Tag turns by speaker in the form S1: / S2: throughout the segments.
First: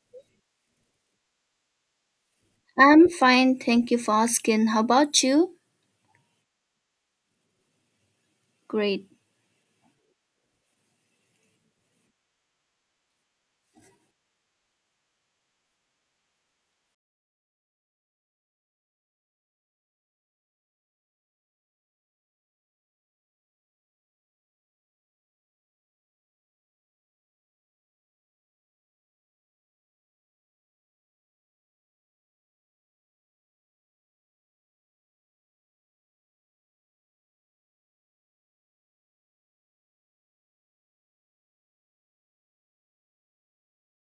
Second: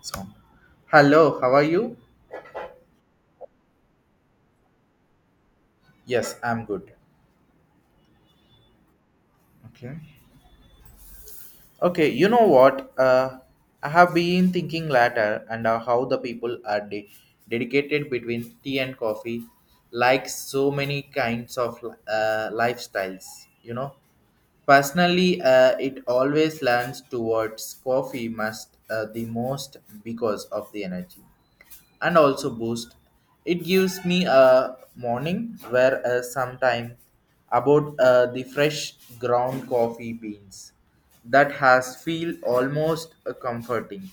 S1: So, hello, how are you?
S2: I'm fine, thank you for asking. How about you?
S1: Yes, I'm good.
S2: Great.
S1: Okay. Okay, you know what? I have been thinking later and how the people are dedicated between tea and coffee, like so many kinds of lifestyles, you know. Personally, it always leans towards coffee must the most because of the energy and also boost. It gives me a morning where sometime about the fresh ground coffee beans that has feel almost comforting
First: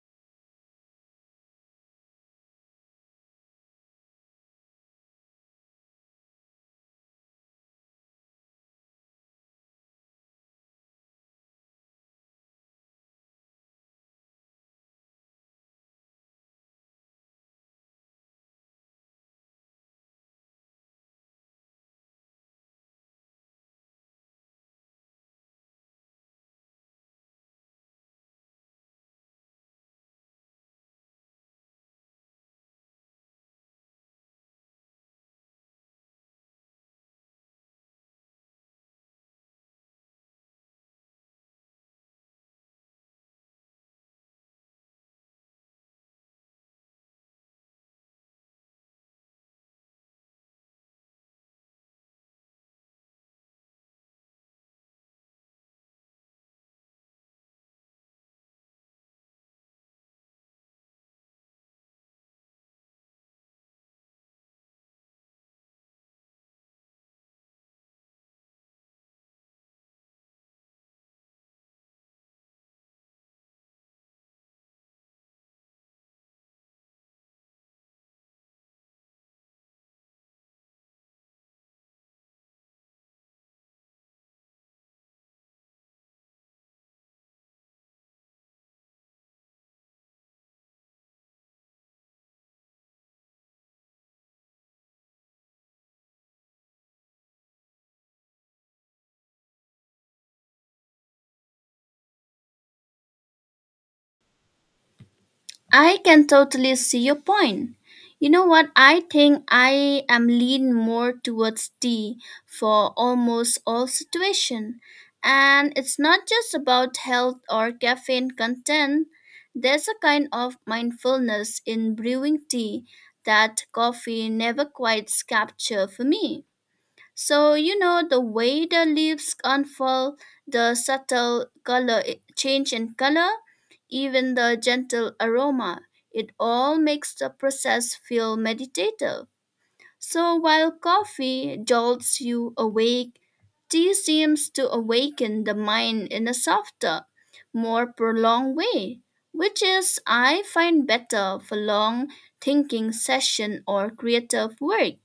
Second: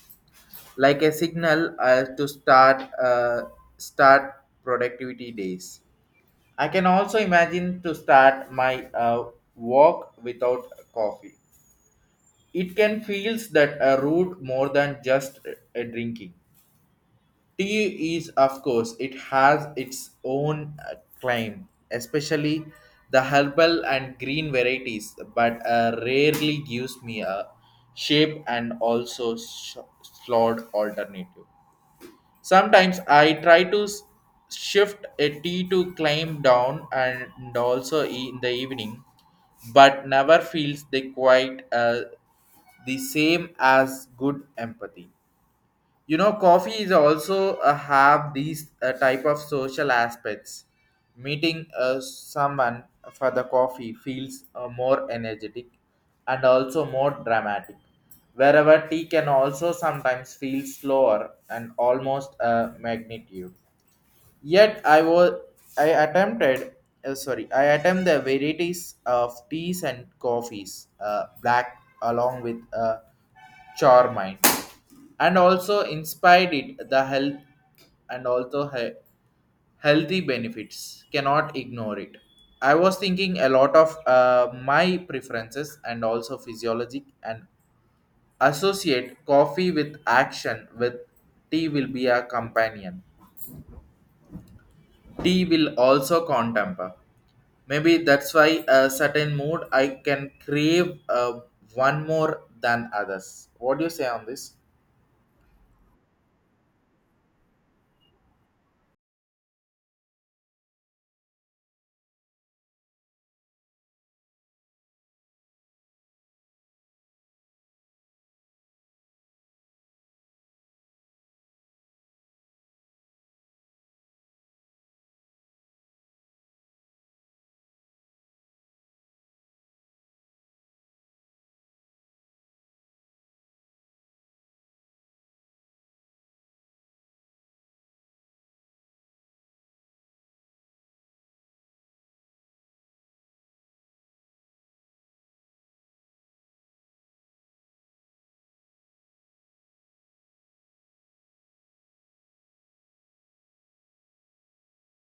S1: like a signal to start productivity days. I can also imagine to start my walk without coffee. It can feels that a route more than just a drinking. Tea is, of course, it has its own claim, especially the herbal and green varieties, but rarely gives me a shape and also slot alternative. Sometimes I try to shift a tea to climb down and also in the evening, but never feels they quite the same as good empathy. Coffee is also have these type of social aspects meeting someone for the coffee feels more energetic and also more dramatic wherever tea can also sometimes feel slower and almost magnitude. Yet I attempted sorry I attempt the varieties of teas and coffees black along with charmine and also inspired it the health and also healthy benefits cannot ignore it. I was thinking a lot of my preferences and also physiologic and associate coffee with action with tea will be a companion tea will also contemper. Maybe that's why a certain mood I can crave one more than others. What do you say on this?
S2: I can totally see your point. You know what? I think I am lean more towards D for almost all situation. And it's not just about health or caffeine content. There's a kind of mindfulness in brewing tea that coffee never quite capture for me. So, you know, the way the leaves unfold, the subtle color change in color, even the gentle aroma, it all makes the process feel meditative. So, while coffee jolts you awake, tea seems to awaken the mind in a softer, more prolonged way, which is I find better for long thinking session or creative work.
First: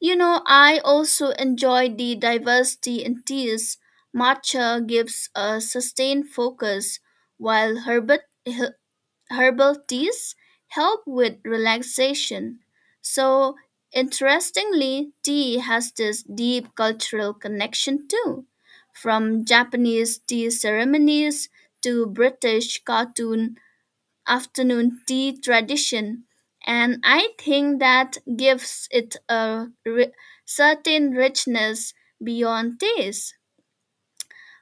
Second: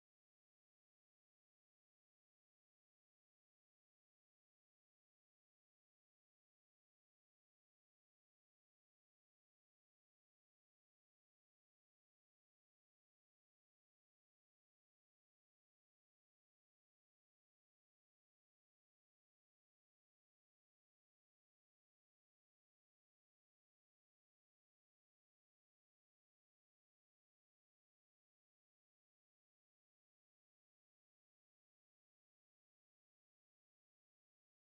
S2: You know, I also enjoy the diversity in teas. Matcha gives a sustained focus, while herbal teas help with relaxation. So, interestingly, tea has this deep cultural connection too, from Japanese tea ceremonies to British cartoon afternoon tea tradition, and I think that gives it a certain richness beyond taste.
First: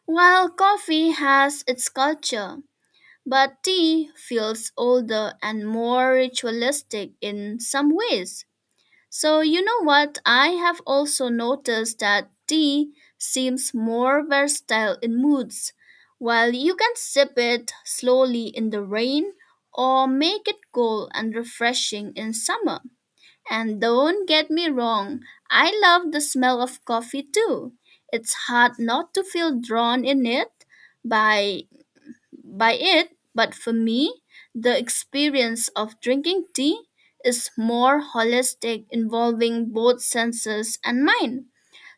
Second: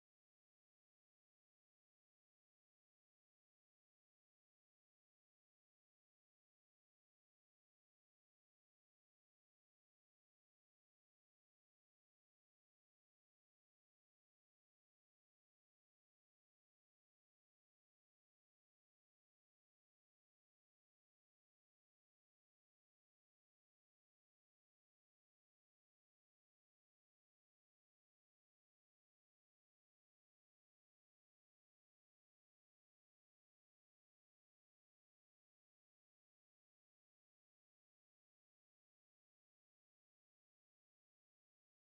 S2: While coffee has its culture, but tea feels older and more ritualistic in some ways. So, you know what? I have also noticed that tea seems more versatile in moods. While you can sip it slowly in the rain or make it cool and refreshing in summer. And don't get me wrong, I love the smell of coffee too. It's hard not to feel drawn in it by by it, but for me, the experience of drinking tea is more holistic, involving both senses and mind.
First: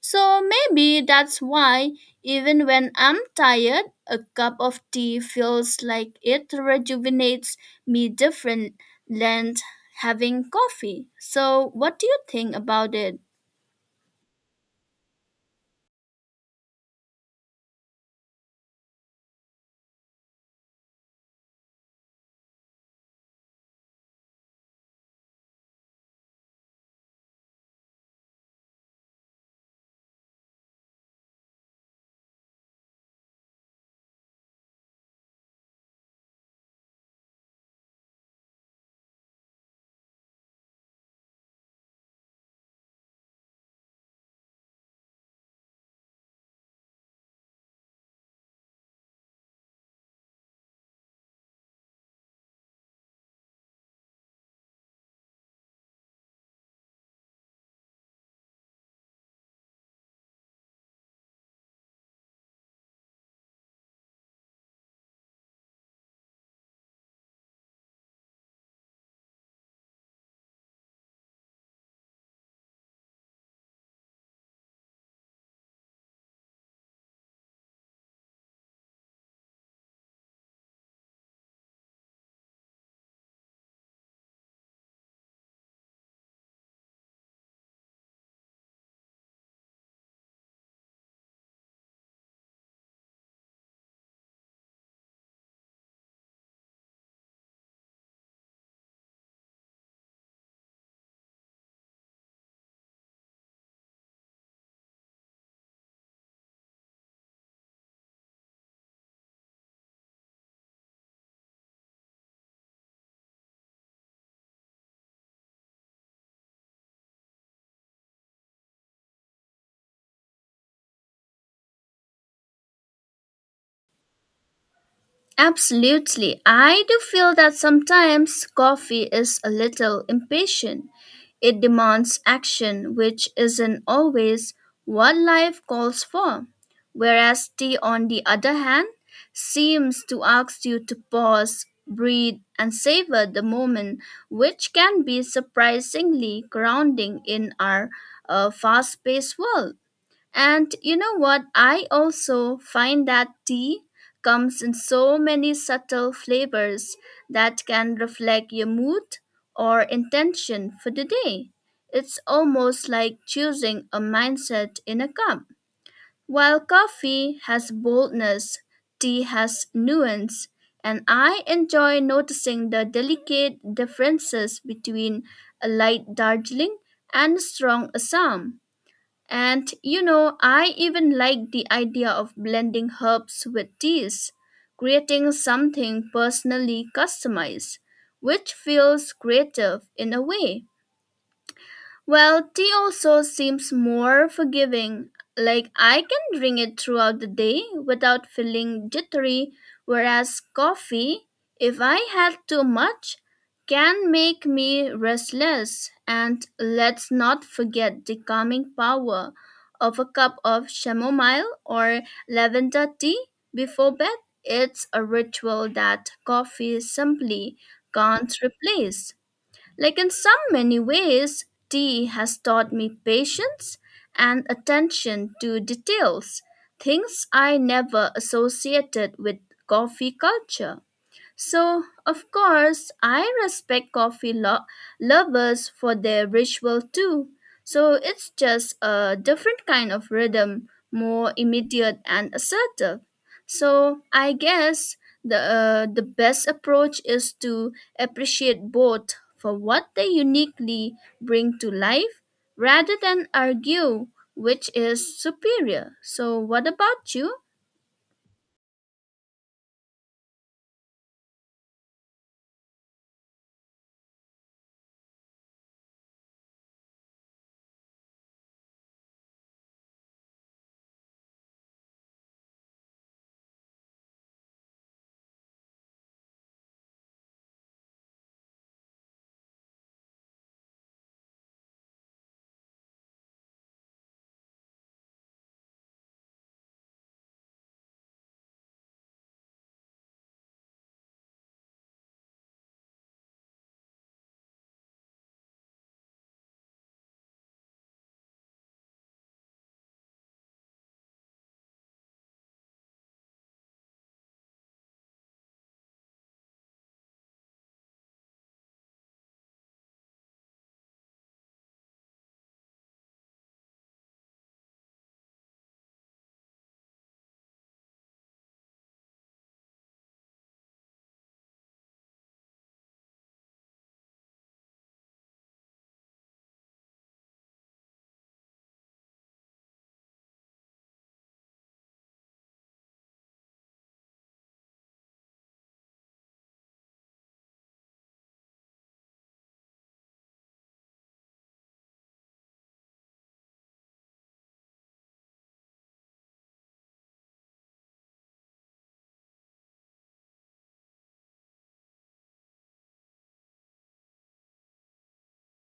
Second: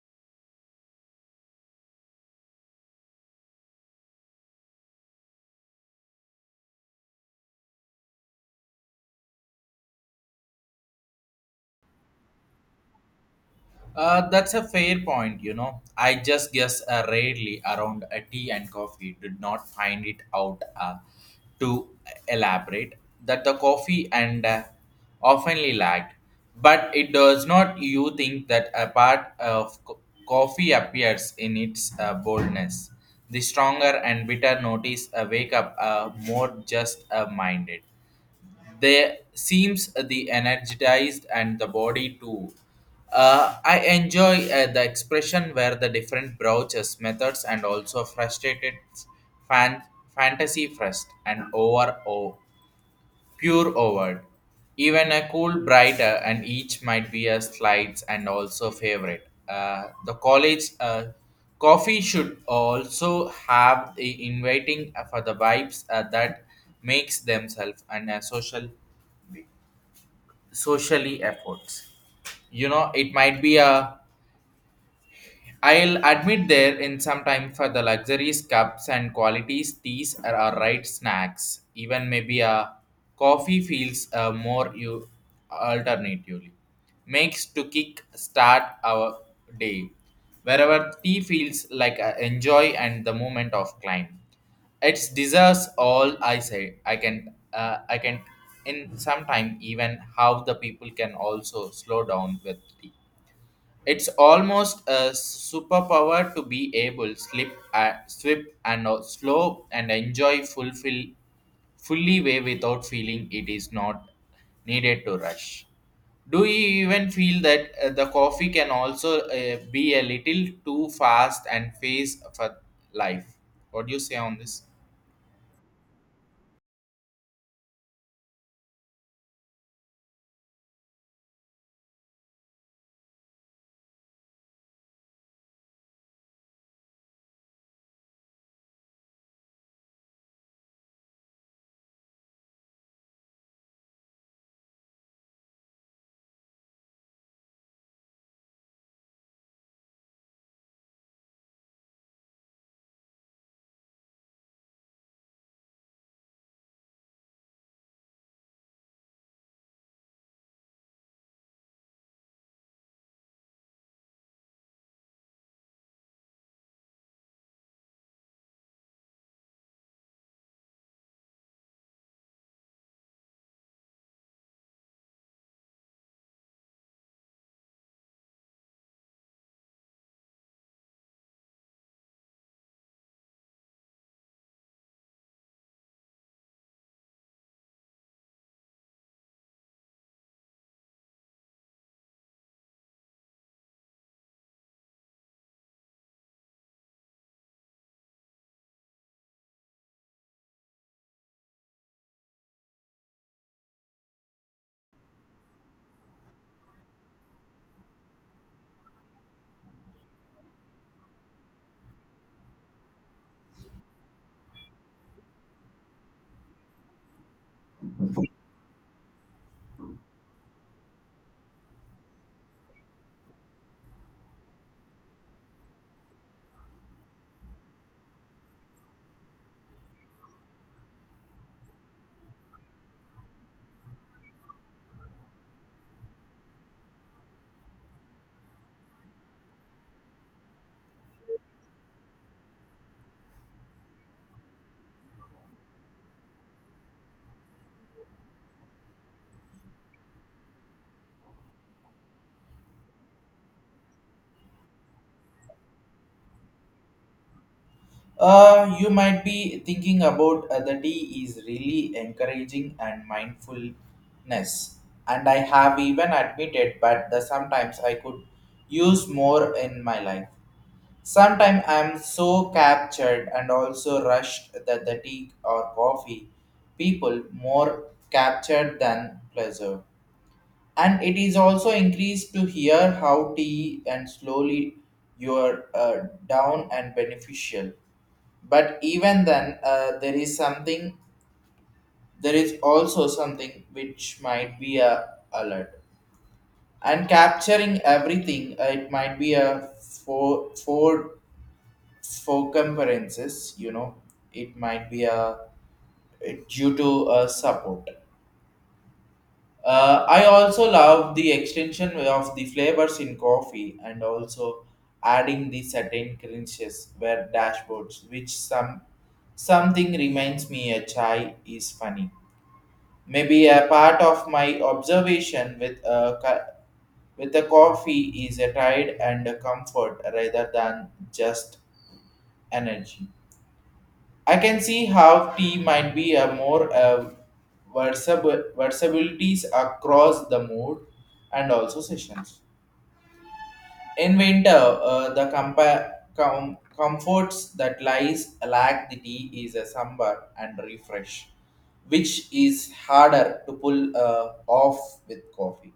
S2: So maybe that's why, even when I'm tired, a cup of tea feels like it rejuvenates me different than having coffee. So, what do you think about it?
S1: That's a fair point, you know. I just guess rarely around a tea and coffee did not find it out to elaborate that the coffee and oftenly lagged. But it does not you think that a part of coffee appears in its boldness. The stronger and bitter notice wake up more just minded. They seems the energized and the body too. I enjoy the expression where the different browsers methods and also frustrated fan fantasy first and over o pure over. Even a cool brighter and each might be a slides and also favorite. The college coffee should also have the inviting for the vibes that makes themselves and a socially efforts it might be a I'll admit there in some time for the luxuries, cups and qualities, teas are our right snacks. Even maybe a coffee feels more you alternatively. Makes to kick start our day. Wherever tea feels like a enjoy and the moment of climb. It deserves all I say. I can in some time even how the people can also slow down with tea. It's almost a superpower to be able slip, swift and slow and enjoy fulfill fully way without feeling it is not needed to rush. Do you even feel that the coffee can also be a little too fast and face for life? What do you say on this?
S2: Absolutely. I do feel that sometimes coffee is a little impatient. It demands action, which isn't always what life calls for. Whereas tea, on the other hand, seems to ask you to pause, breathe, and savor the moment, which can be surprisingly grounding in our fast paced world. And you know what? I also find that tea comes in so many subtle flavors that can reflect your mood or intention for the day. It's almost like choosing a mindset in a cup. While coffee has boldness, tea has nuance, and I enjoy noticing the delicate differences between a light Darjeeling and a strong Assam. And you know, I even like the idea of blending herbs with teas, creating something personally customized, which feels creative in a way. Well, tea also seems more forgiving. Like I can drink it throughout the day without feeling jittery, whereas coffee, if I had too much, can make me restless. And let's not forget the calming power of a cup of chamomile or lavender tea before bed. It's a ritual that coffee simply can't replace. Like in some many ways, tea has taught me patience and attention to details, things I never associated with coffee culture. So, of course, I respect coffee lovers for their ritual too. So, it's just a different kind of rhythm, more immediate and assertive. So, I guess the best approach is to appreciate both for what they uniquely bring to life rather than argue which is superior. So, what about you?
S1: You might be thinking about the tea is really encouraging and mindfulness, and I have even admitted, but the sometimes I could use more in my life. Sometimes I am so captured and also rushed that the tea or coffee people more captured than pleasure and it is also increased to hear how tea and slowly you're down and beneficial but even then there is something there is also something which might be a alert and capturing everything it might be a four four four conferences it might be a it due to a support. I also love the extension of the flavors in coffee and also adding the certain crunches where dashboards, which something reminds me a chai is funny. Maybe a part of my observation with a coffee is a tide and a comfort rather than just energy. I can see how tea might be a more versatility across the mood and also sessions. In winter, the comforts that lies lack the tea is a summer and refresh, which is harder to pull off with coffee.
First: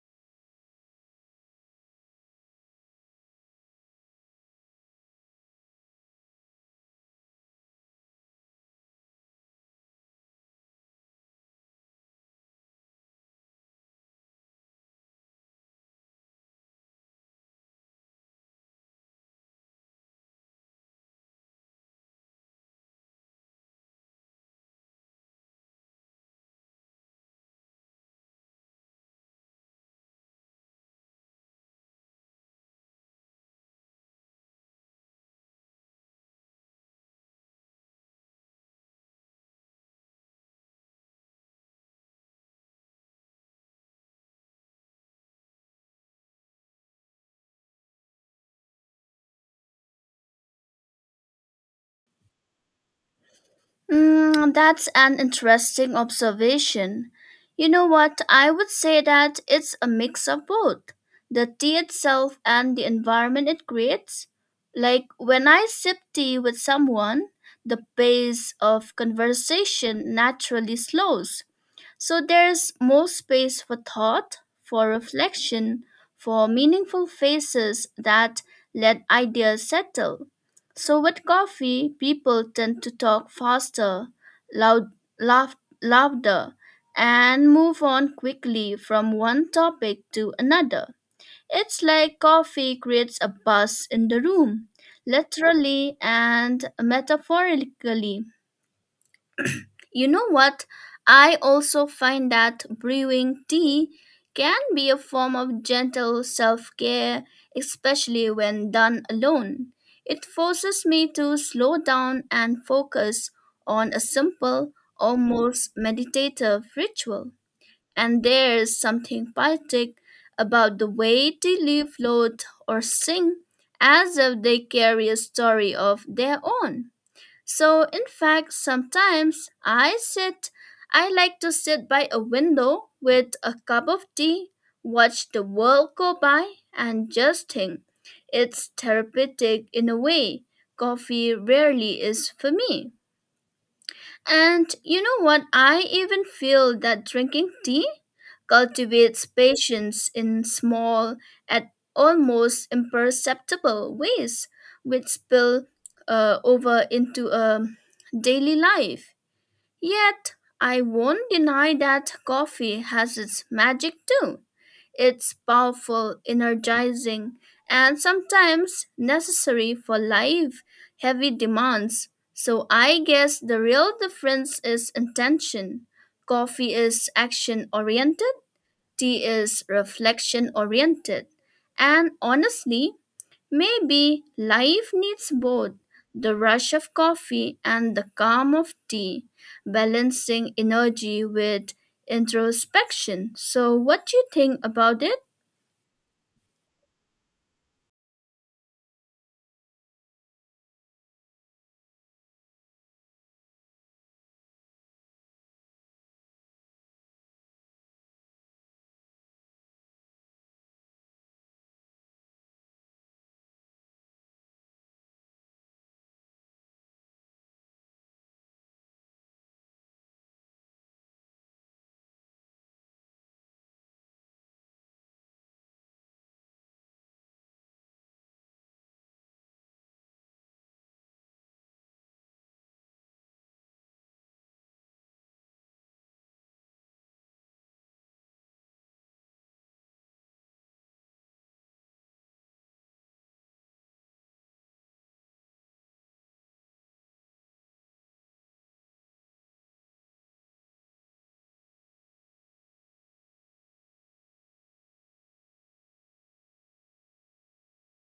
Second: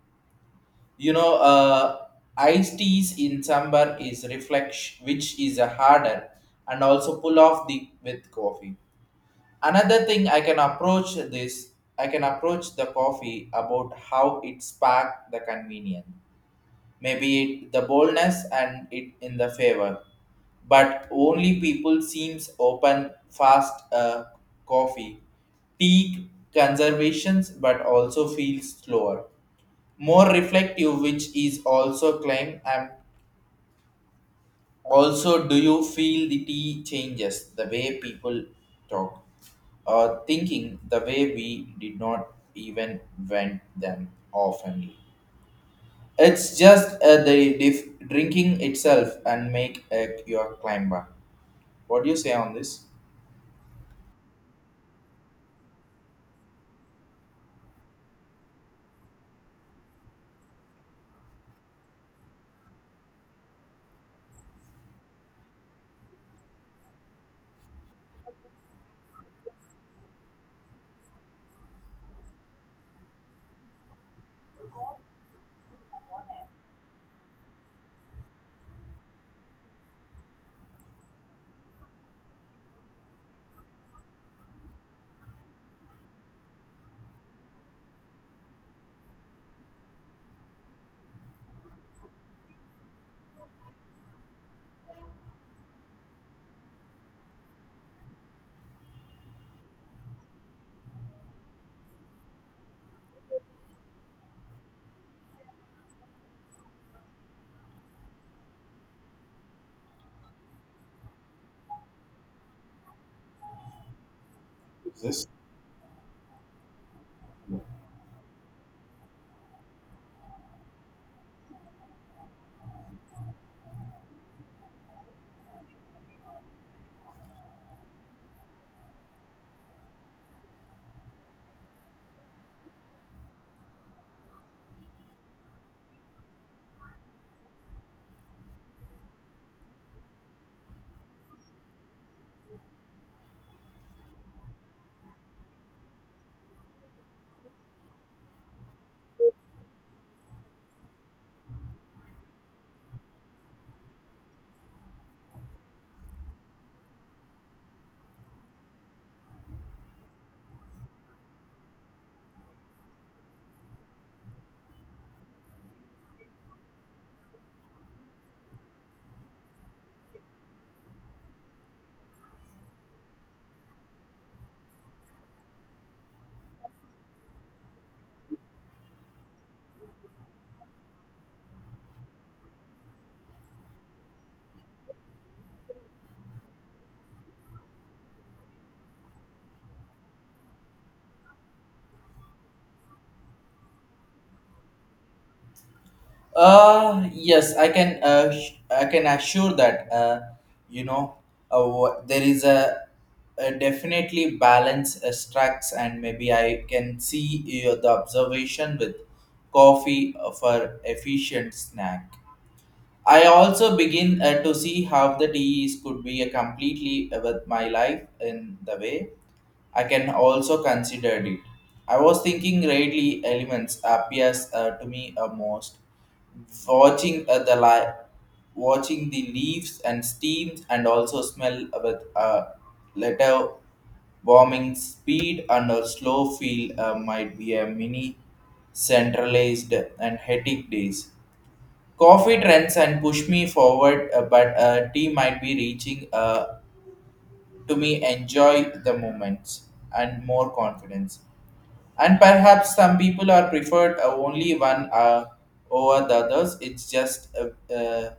S1: You know, iced teas in summer is reflex, which is a harder and also pull off the with coffee. Another thing I can approach the coffee about how it sparked the convenience. Maybe it, the boldness and it in the favor. But only people seems open fast coffee. Tea conservations but also feels slower. More reflective which is also claim I'm also. Do you feel the tea changes the way people talk or thinking the way we did not even vent them often? It's just the drinking itself and make your climber. What do you say on this?
S2: Mm, that's an interesting observation. You know what? I would say that it's a mix of both the tea itself and the environment it creates. Like when I sip tea with someone, the pace of conversation naturally slows so there's more space for thought, for reflection, for meaningful faces that let ideas settle. So with coffee, people tend to talk faster, loud, laugh, louder, and move on quickly from one topic to another. It's like coffee creates a buzz in the room, literally and metaphorically. You know what? I also find that brewing tea can be a form of gentle self care, especially when done alone. It forces me to slow down and focus on a simple, almost meditative ritual. And there is something poetic about the way they leaves float or sing as if they carry a story of their own. So, in fact, I like to sit by a window with a cup of tea, watch the world go by, and just think. It's therapeutic in a way. Coffee rarely is for me. And you know what? I even feel that drinking tea cultivates patience in small and almost imperceptible ways, which spill over into daily life. Yet, I won't deny that coffee has its magic too. It's powerful, energizing, and sometimes necessary for life heavy demands. So I guess the real difference is intention. Coffee is action oriented, tea is reflection oriented. And honestly, maybe life needs both the rush of coffee and the calm of tea, balancing energy with introspection. So, what do you think about it?
S1: Yes, I can. I can assure that. You know, there is a definitely balance strikes, and maybe I can see the observation with coffee for efficient snack. I also begin to see how the DEs could be a completely with my life in the way I can also consider it. I was thinking rarely elements appears to me most. Watching uh, the li- Watching the leaves and steams and also smell with letter warming speed and a slow feel might be a mini centralized and hectic days. Coffee trends and push me forward, but tea might be reaching to me enjoy the moments and more confidence. And perhaps some people are preferred only one over the others. It's just uh, uh,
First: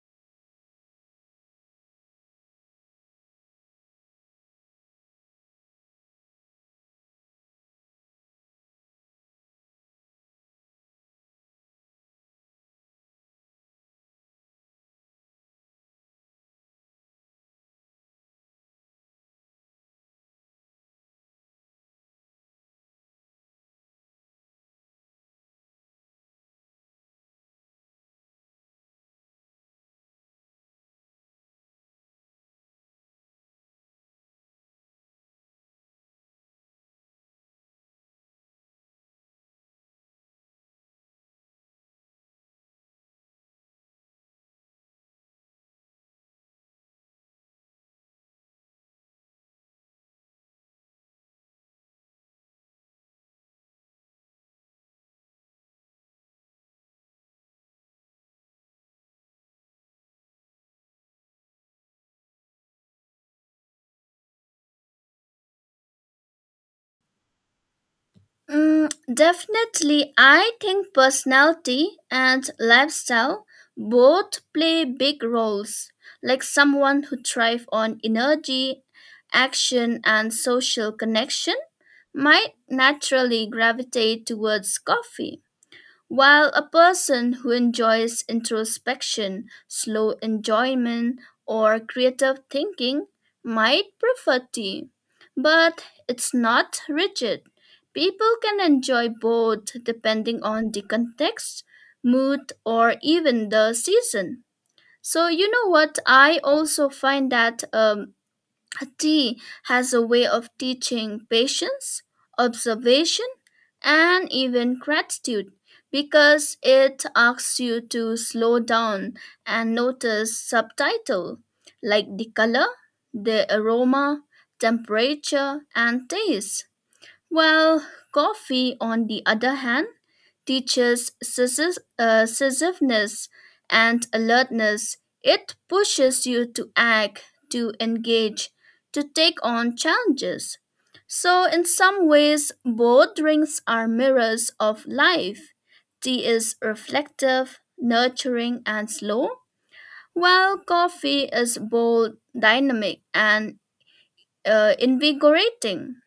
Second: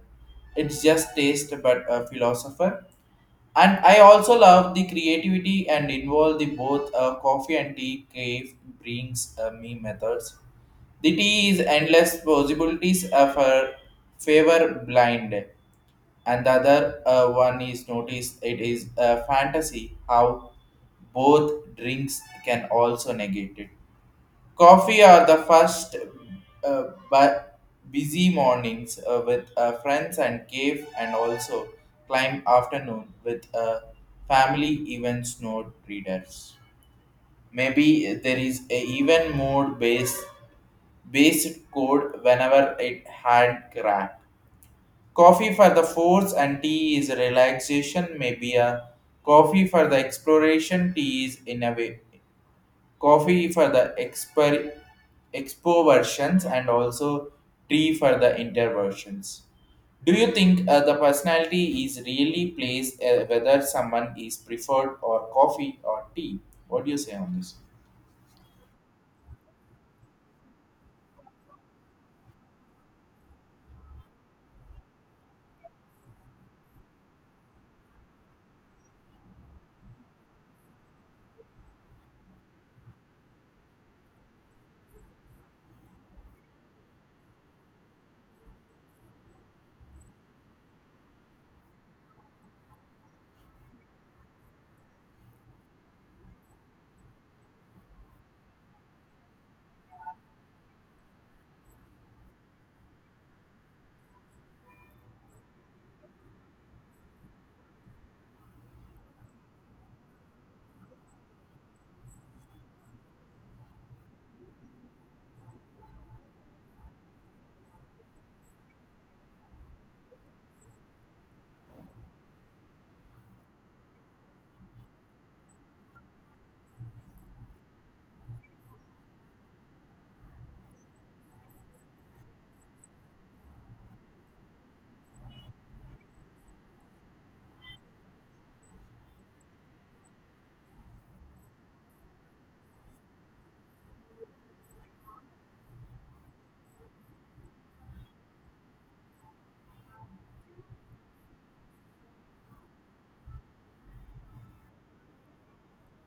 S1: it's just taste, but a philosopher and I also love the creativity and involve the both coffee and tea cave brings me methods the tea is endless possibilities of her favor blind and the other one is noticed it is a fantasy how both drinks can also negate it. Coffee are the first uh, but busy mornings with friends and cave and also climb afternoon with family events note readers. Maybe there is a even more based code whenever it had cracked. Coffee for the force and tea is relaxation, maybe a coffee for the exploration, coffee for the expo versions and also tea for the inter versions. Do you think the personality is really plays whether someone is preferred or coffee or tea? What do you say on this?
S2: Mm, definitely, I think personality and lifestyle both play big roles. Like someone who thrives on energy, action, and social connection might naturally gravitate towards coffee. While a person who enjoys introspection, slow enjoyment, or creative thinking might prefer tea, but it's not rigid. People can enjoy both depending on the context, mood, or even the season. So, you know what? I also find that tea has a way of teaching patience, observation, and even gratitude because it asks you to slow down and notice subtitle like the color, the aroma, temperature, and taste. While coffee, on the other hand, teaches decisiveness and alertness. It pushes you to act, to engage, to take on challenges. So, in some ways, both drinks are mirrors of life. Tea is reflective, nurturing, and slow, while coffee is bold, dynamic, and invigorating.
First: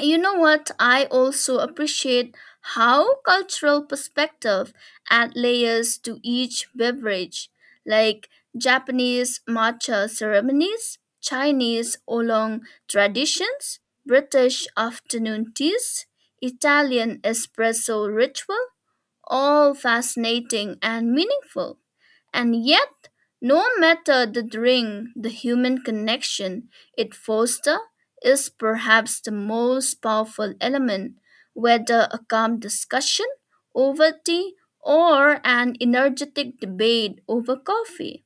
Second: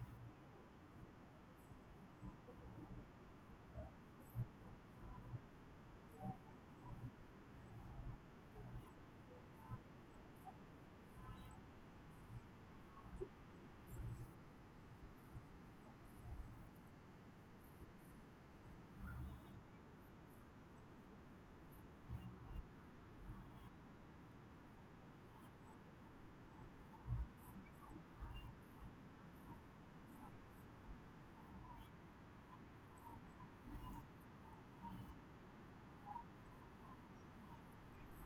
S2: You know what? I also appreciate how cultural perspective add layers to each beverage, like Japanese matcha ceremonies, Chinese oolong traditions, British afternoon teas, Italian espresso ritual, all fascinating and meaningful. And yet, no matter the drink, the human connection it fosters is perhaps the most powerful element, whether a calm discussion over tea or an energetic debate over coffee.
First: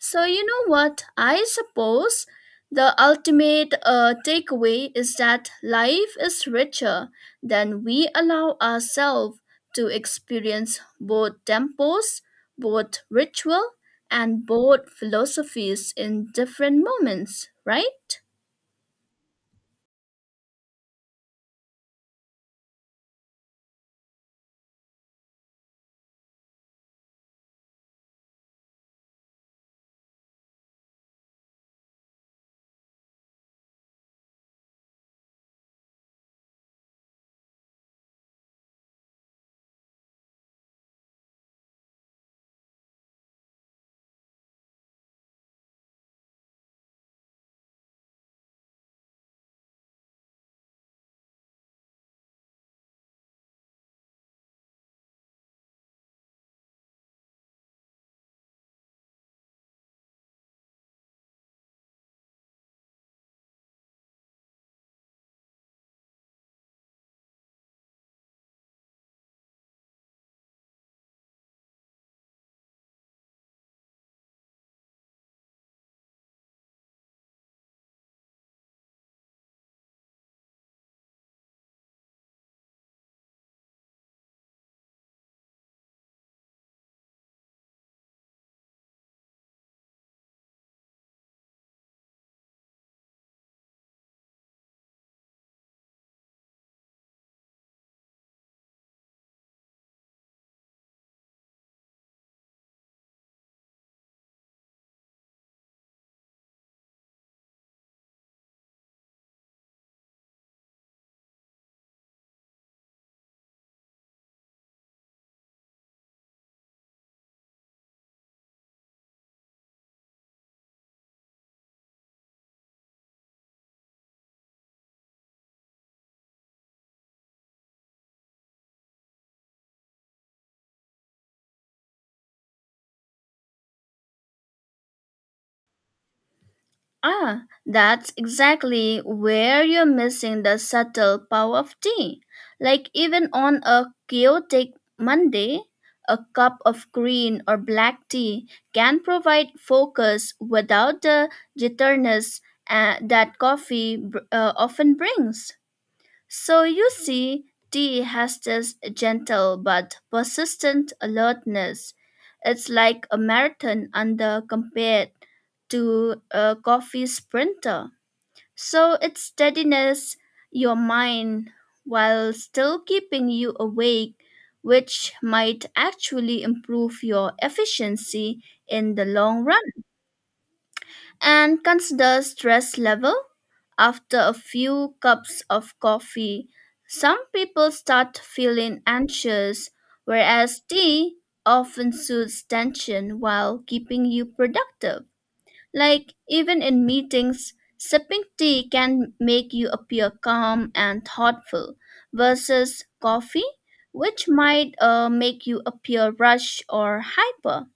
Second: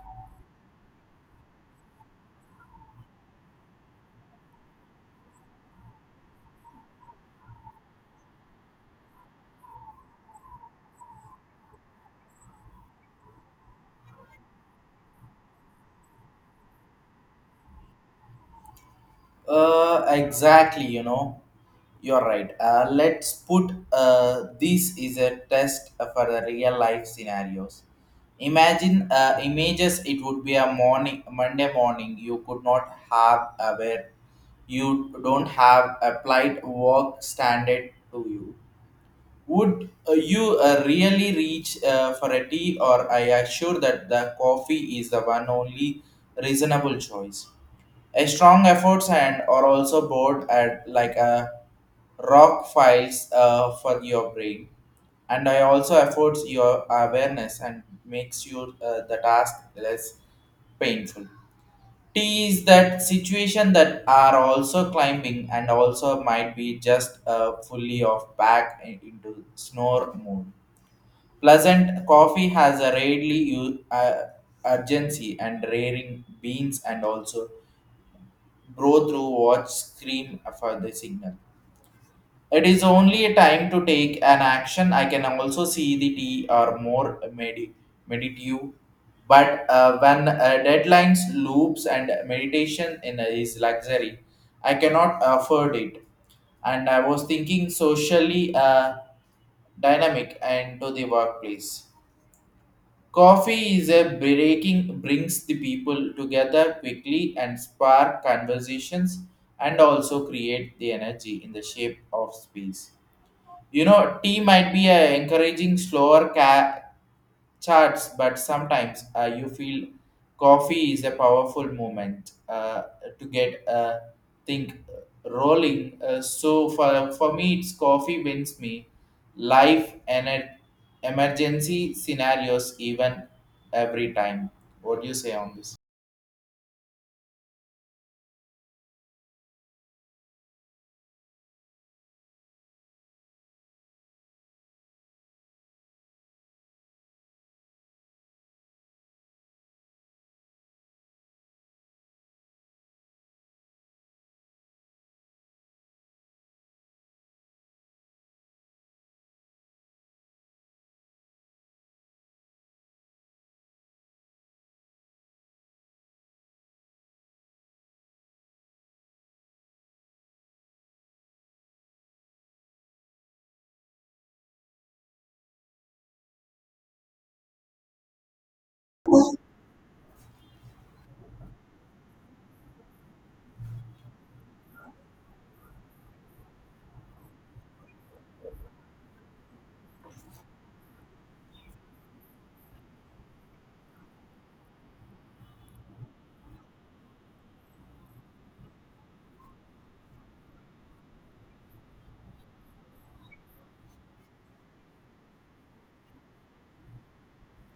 S2: So, you know what? I suppose the ultimate takeaway is that life is richer than we allow ourselves to experience both temples, both ritual, and both philosophies in different moments, right?
S1: Exactly, you know, you're right. Let's put this is a test for the real life scenarios. Imagine images. It would be a morning, Monday morning. You could not have a where you don't have applied work standard to you would you really reach for a tea, or I assure that the coffee is the one only reasonable choice? A strong efforts and are also bored at like a rock files for your brain, and I also efforts your awareness and makes you the task less painful. T is that situation that are also climbing and also might be just fully off back into snore mode. Pleasant coffee has a rarely urgency and raring beans and also bro through watch scream for the signal. It is only a time to take an action. I can also see the tea are more meditative. But when deadlines, loops, and meditation in is luxury, I cannot afford it. And I was thinking socially dynamic and to the workplace. Coffee is a breaking brings the people together quickly and spark conversations and also create the energy in the shape of space. You know, tea might be encouraging slower charts, but sometimes you feel coffee is a powerful moment to get think rolling. So for me, it's coffee wins me. Life and emergency scenarios even every time. What do you say on this?
S2: Ah, that's exactly where you're missing the subtle power of tea. Like, even on a chaotic Monday, a cup of green or black tea can provide focus without the jitteriness that coffee often brings. So you see, tea has this gentle but persistent alertness. It's like a marathon under compared to a coffee sprinter. So it steadiness your mind while still keeping you awake, which might actually improve your efficiency in the long run and consider stress level. After a few cups of coffee, some people start feeling anxious, whereas tea often soothes tension while keeping you productive. Like, even in meetings, sipping tea can make you appear calm and thoughtful, versus coffee, which might make you appear rushed or hyper.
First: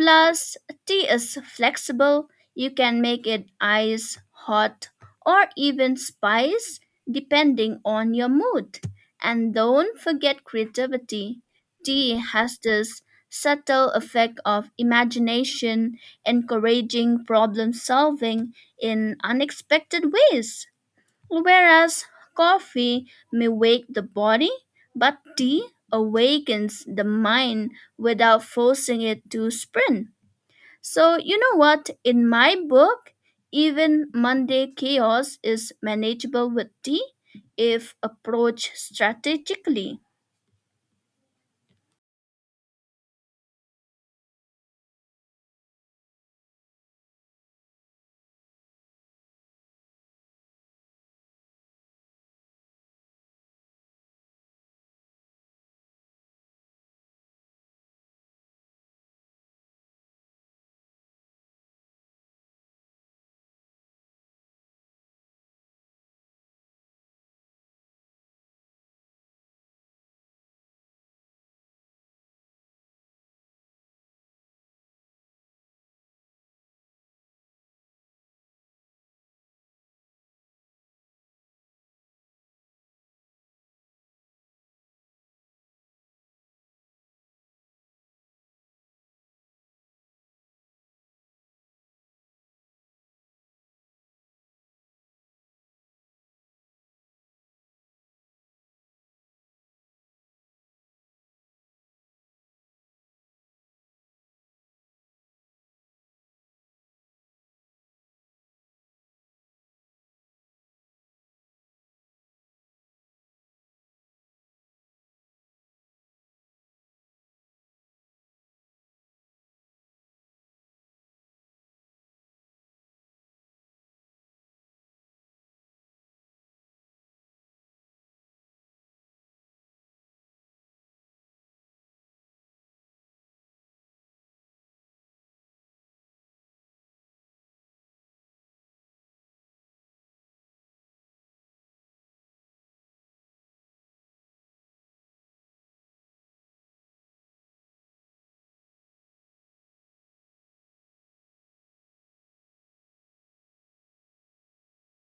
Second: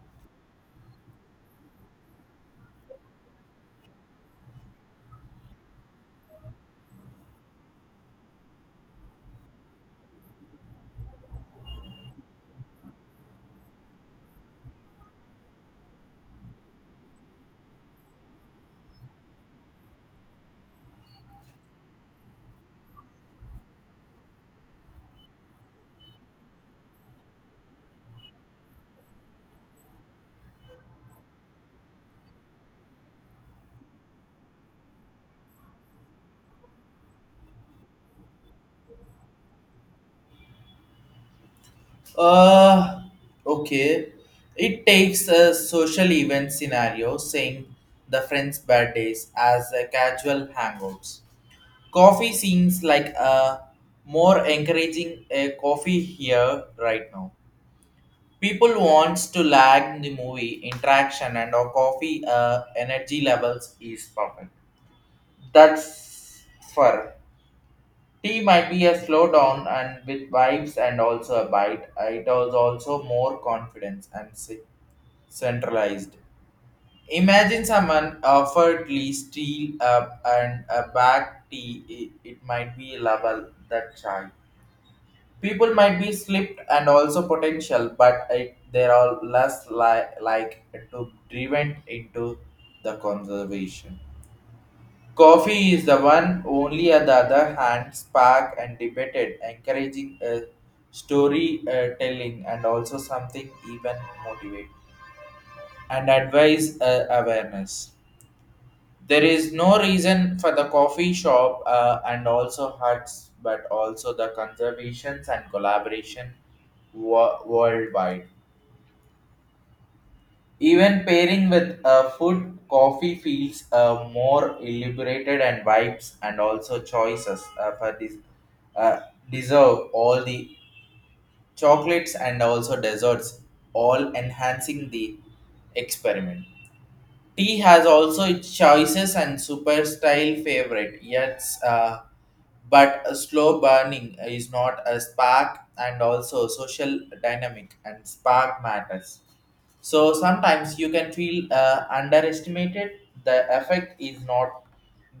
S2: Plus, tea is flexible. You can make it ice, hot, or even spice depending on your mood. And don't forget creativity. Tea has this subtle effect of imagination, encouraging problem solving in unexpected ways. Whereas coffee may wake the body, but tea awakens the mind without forcing it to sprint. So, you know what? In my book, even Monday chaos is manageable with tea if approached strategically.
S1: Uh, okay. It takes a social event scenario, saying the friends' birthdays as a casual hangouts. Coffee seems like a more encouraging a coffee here right now. People wants to lag the movie interaction and our coffee energy levels is perfect. That's fur. Tea might be a slowdown and with vibes and also a bite. It was also more confidence and centralized. Imagine someone offeredly steal up and a bag tea. It might be level that chai. People might be slipped and also potential, but they are all less like to driven into the conservation. Coffee is the one only on the other hand spark and debated, encouraging a story telling and also something even motivate and advise awareness. There is no reason for the coffee shop and also huts, but also the conservations and collaboration worldwide. Even pairing with food, coffee feels more elaborated and vibes, and also choices for this uh, deserve all the chocolates and also desserts, all enhancing the experiment. Tea has also its choices and super style favorite, yet but a slow burning is not a spark and also social dynamic and spark matters so sometimes you can feel underestimated. The effect is not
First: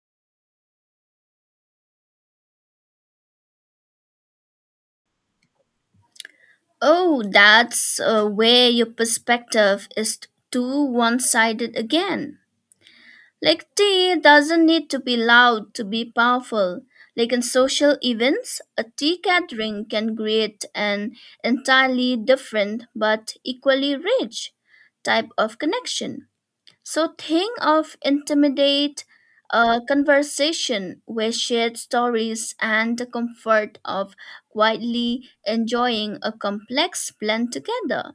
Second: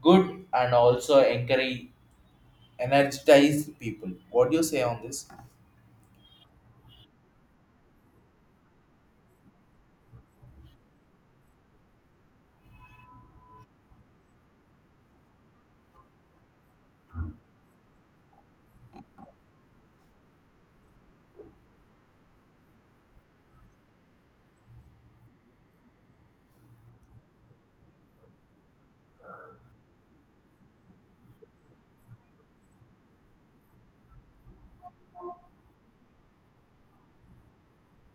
S1: good and also encourage energize people. What do you say on this?
S2: Oh, that's where your perspective is too one sided again. Like, tea doesn't need to be loud to be powerful. Like in social events, a tea gathering can create an entirely different but equally rich type of connection. So think of intimidate a conversation with shared stories and the comfort of quietly enjoying a complex blend together.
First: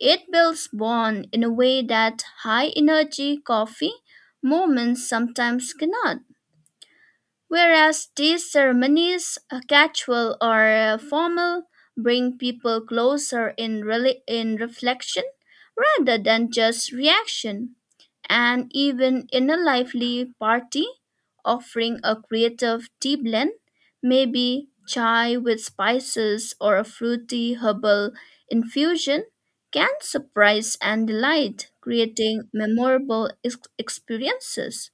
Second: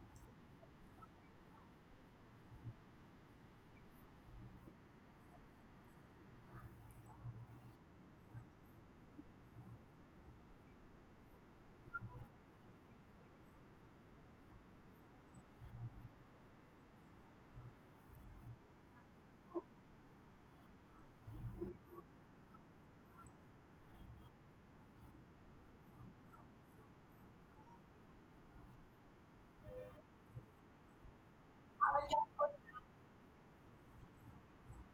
S2: It builds bond in a way that high energy coffee moments sometimes cannot. Whereas these ceremonies, casual or formal, bring people closer in reflection rather than just reaction and even in a lively party, offering a creative tea blend, maybe chai with spices or a fruity herbal infusion, can surprise and delight, creating memorable experiences.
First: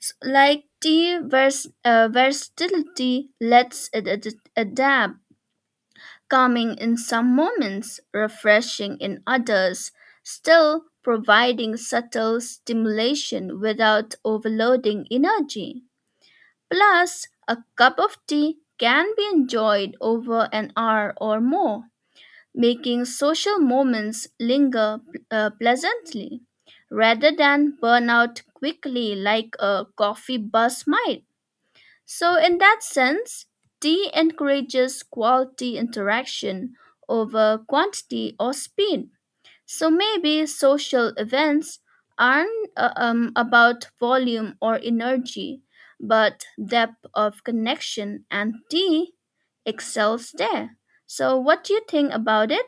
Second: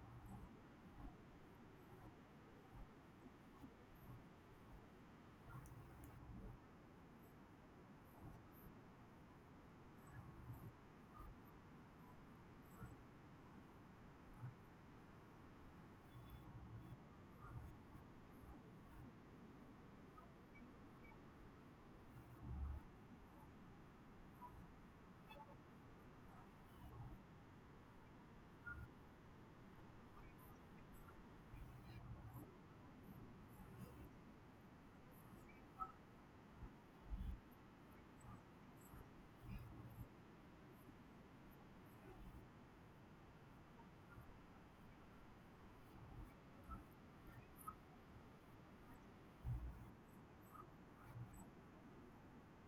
S2: Like tea versatility lets it adapt calming in some moments, refreshing in others, still providing subtle stimulation without overloading energy. Plus, a cup of tea can be enjoyed over an hour or more, making social moments linger pleasantly rather than burn out quickly like a coffee buzz might. So, in that sense, D encourages quality interaction over quantity or speed. So, maybe social events aren't about volume or energy, but depth of connection, and D excels there. So, what do you think about it?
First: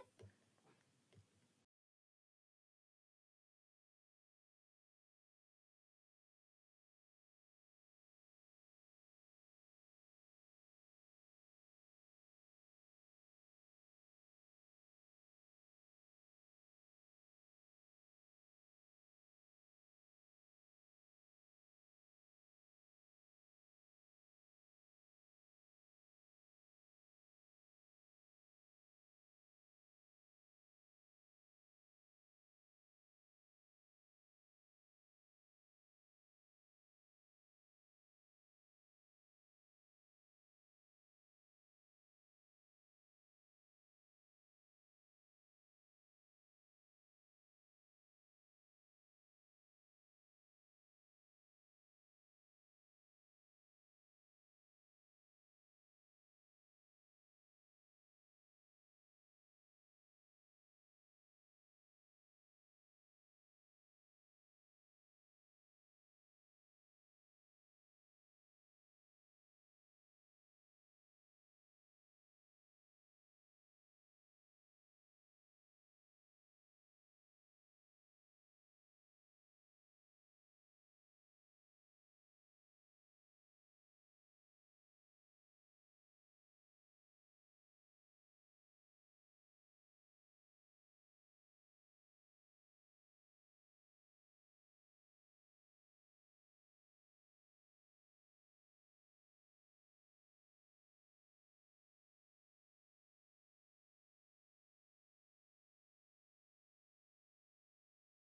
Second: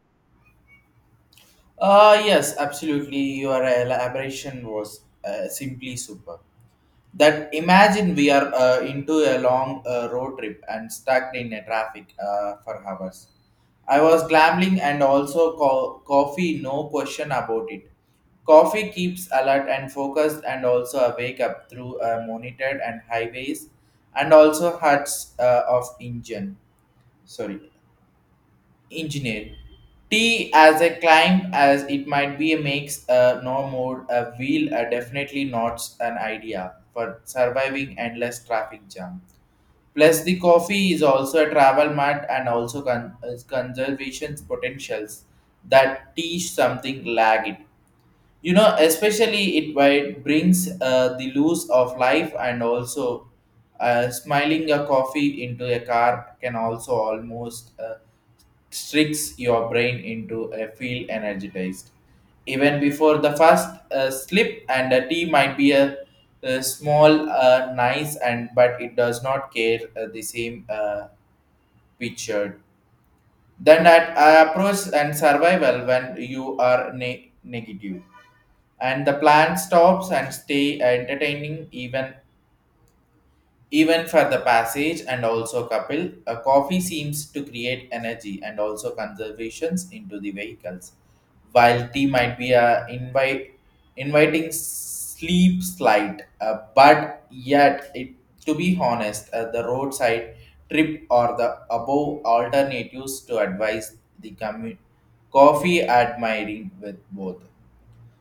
S1: Yes, absolutely. Your elaboration was simply super. That imagine we are into a long road trip and stuck in a traffic for hours. I was gambling and also coffee, no question about it. Coffee keeps alert and focused and also awake up through monitored and highways and also huts of sorry engineer. T as a climb as it might be a makes a no mode a wheel a definitely not an idea for surviving endless traffic jam. Plus the coffee is also a travel mat and also is conservation potentials that teach something lag it. You know, especially it brings the loose of life and also smiling a coffee into a car can also almost tricks your brain into a feel energized. Even before the first slip and a tea might be a small, nice, and but it does not care the same picture. Then at approach and survival when you are negative, and the plan stops and stay entertaining even. Even for the passage and also couple, a coffee seems to create energy and also conservations into the vehicles, while tea might be a inviting sleep slide. But yet, to be honest, the roadside trip or the above alternatives to advise the coffee admiring with both.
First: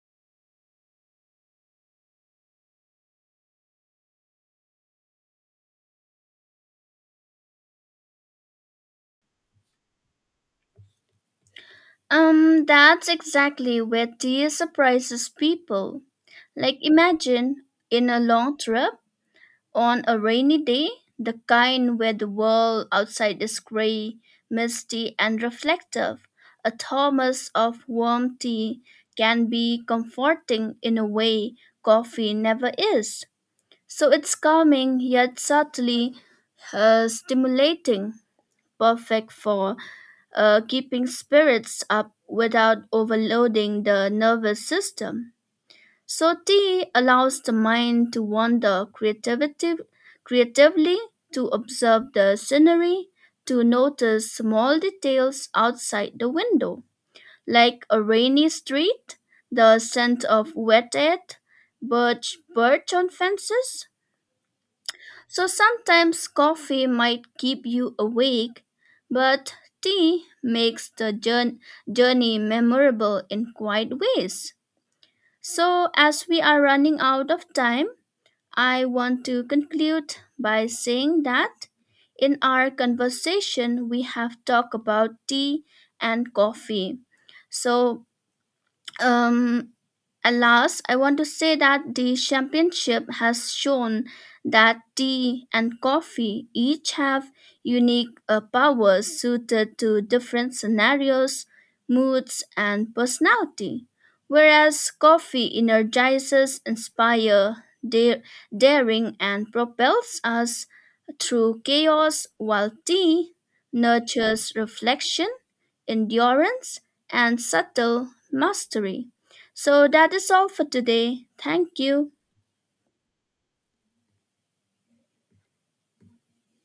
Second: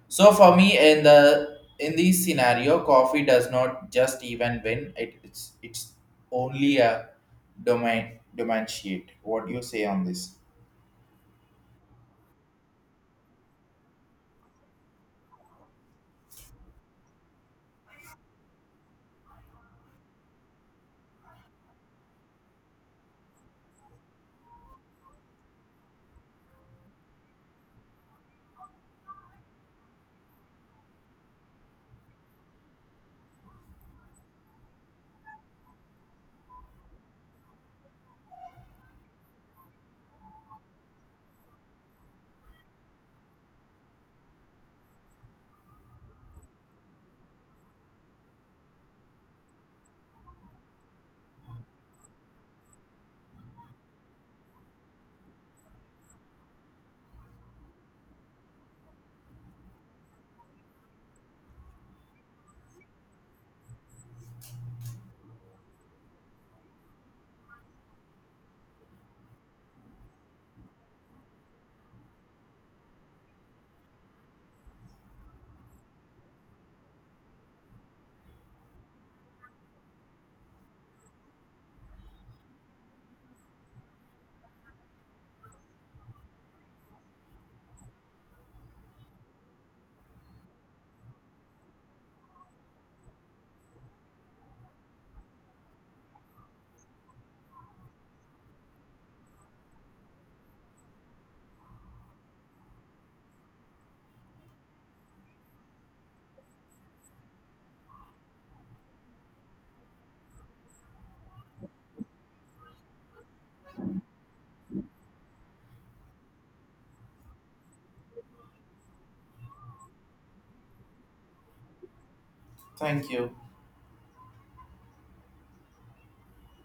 S1: So for me, in this scenario, coffee does not just even win. It's only a domain differentiate. What do you say on this?
S2: That's exactly where tea surprises people. Like, imagine in a long trip on a rainy day, the kind where the world outside is gray, misty, and reflective, a thermos of warm tea can be comforting in a way coffee never is. So it's calming yet subtly stimulating, perfect for keeping spirits up without overloading the nervous system. So tea allows the mind to wander creatively, to observe the scenery, to notice small details outside the window, like a rainy street, the scent of wet air, birch on fences. So sometimes coffee might keep you awake, but tea makes the journey memorable in quiet ways. So as we are running out of time, I want to conclude by saying that in our conversation we have talked about tea and coffee. So um, at last, I want to say that the championship has shown that tea and coffee each have unique powers suited to different scenarios, moods, and personality. Whereas coffee energizes, inspires, daring, and propels us through chaos, while tea nurtures reflection endurance, and subtle mastery. So that is all for today. Thank you.
S1: Thank you.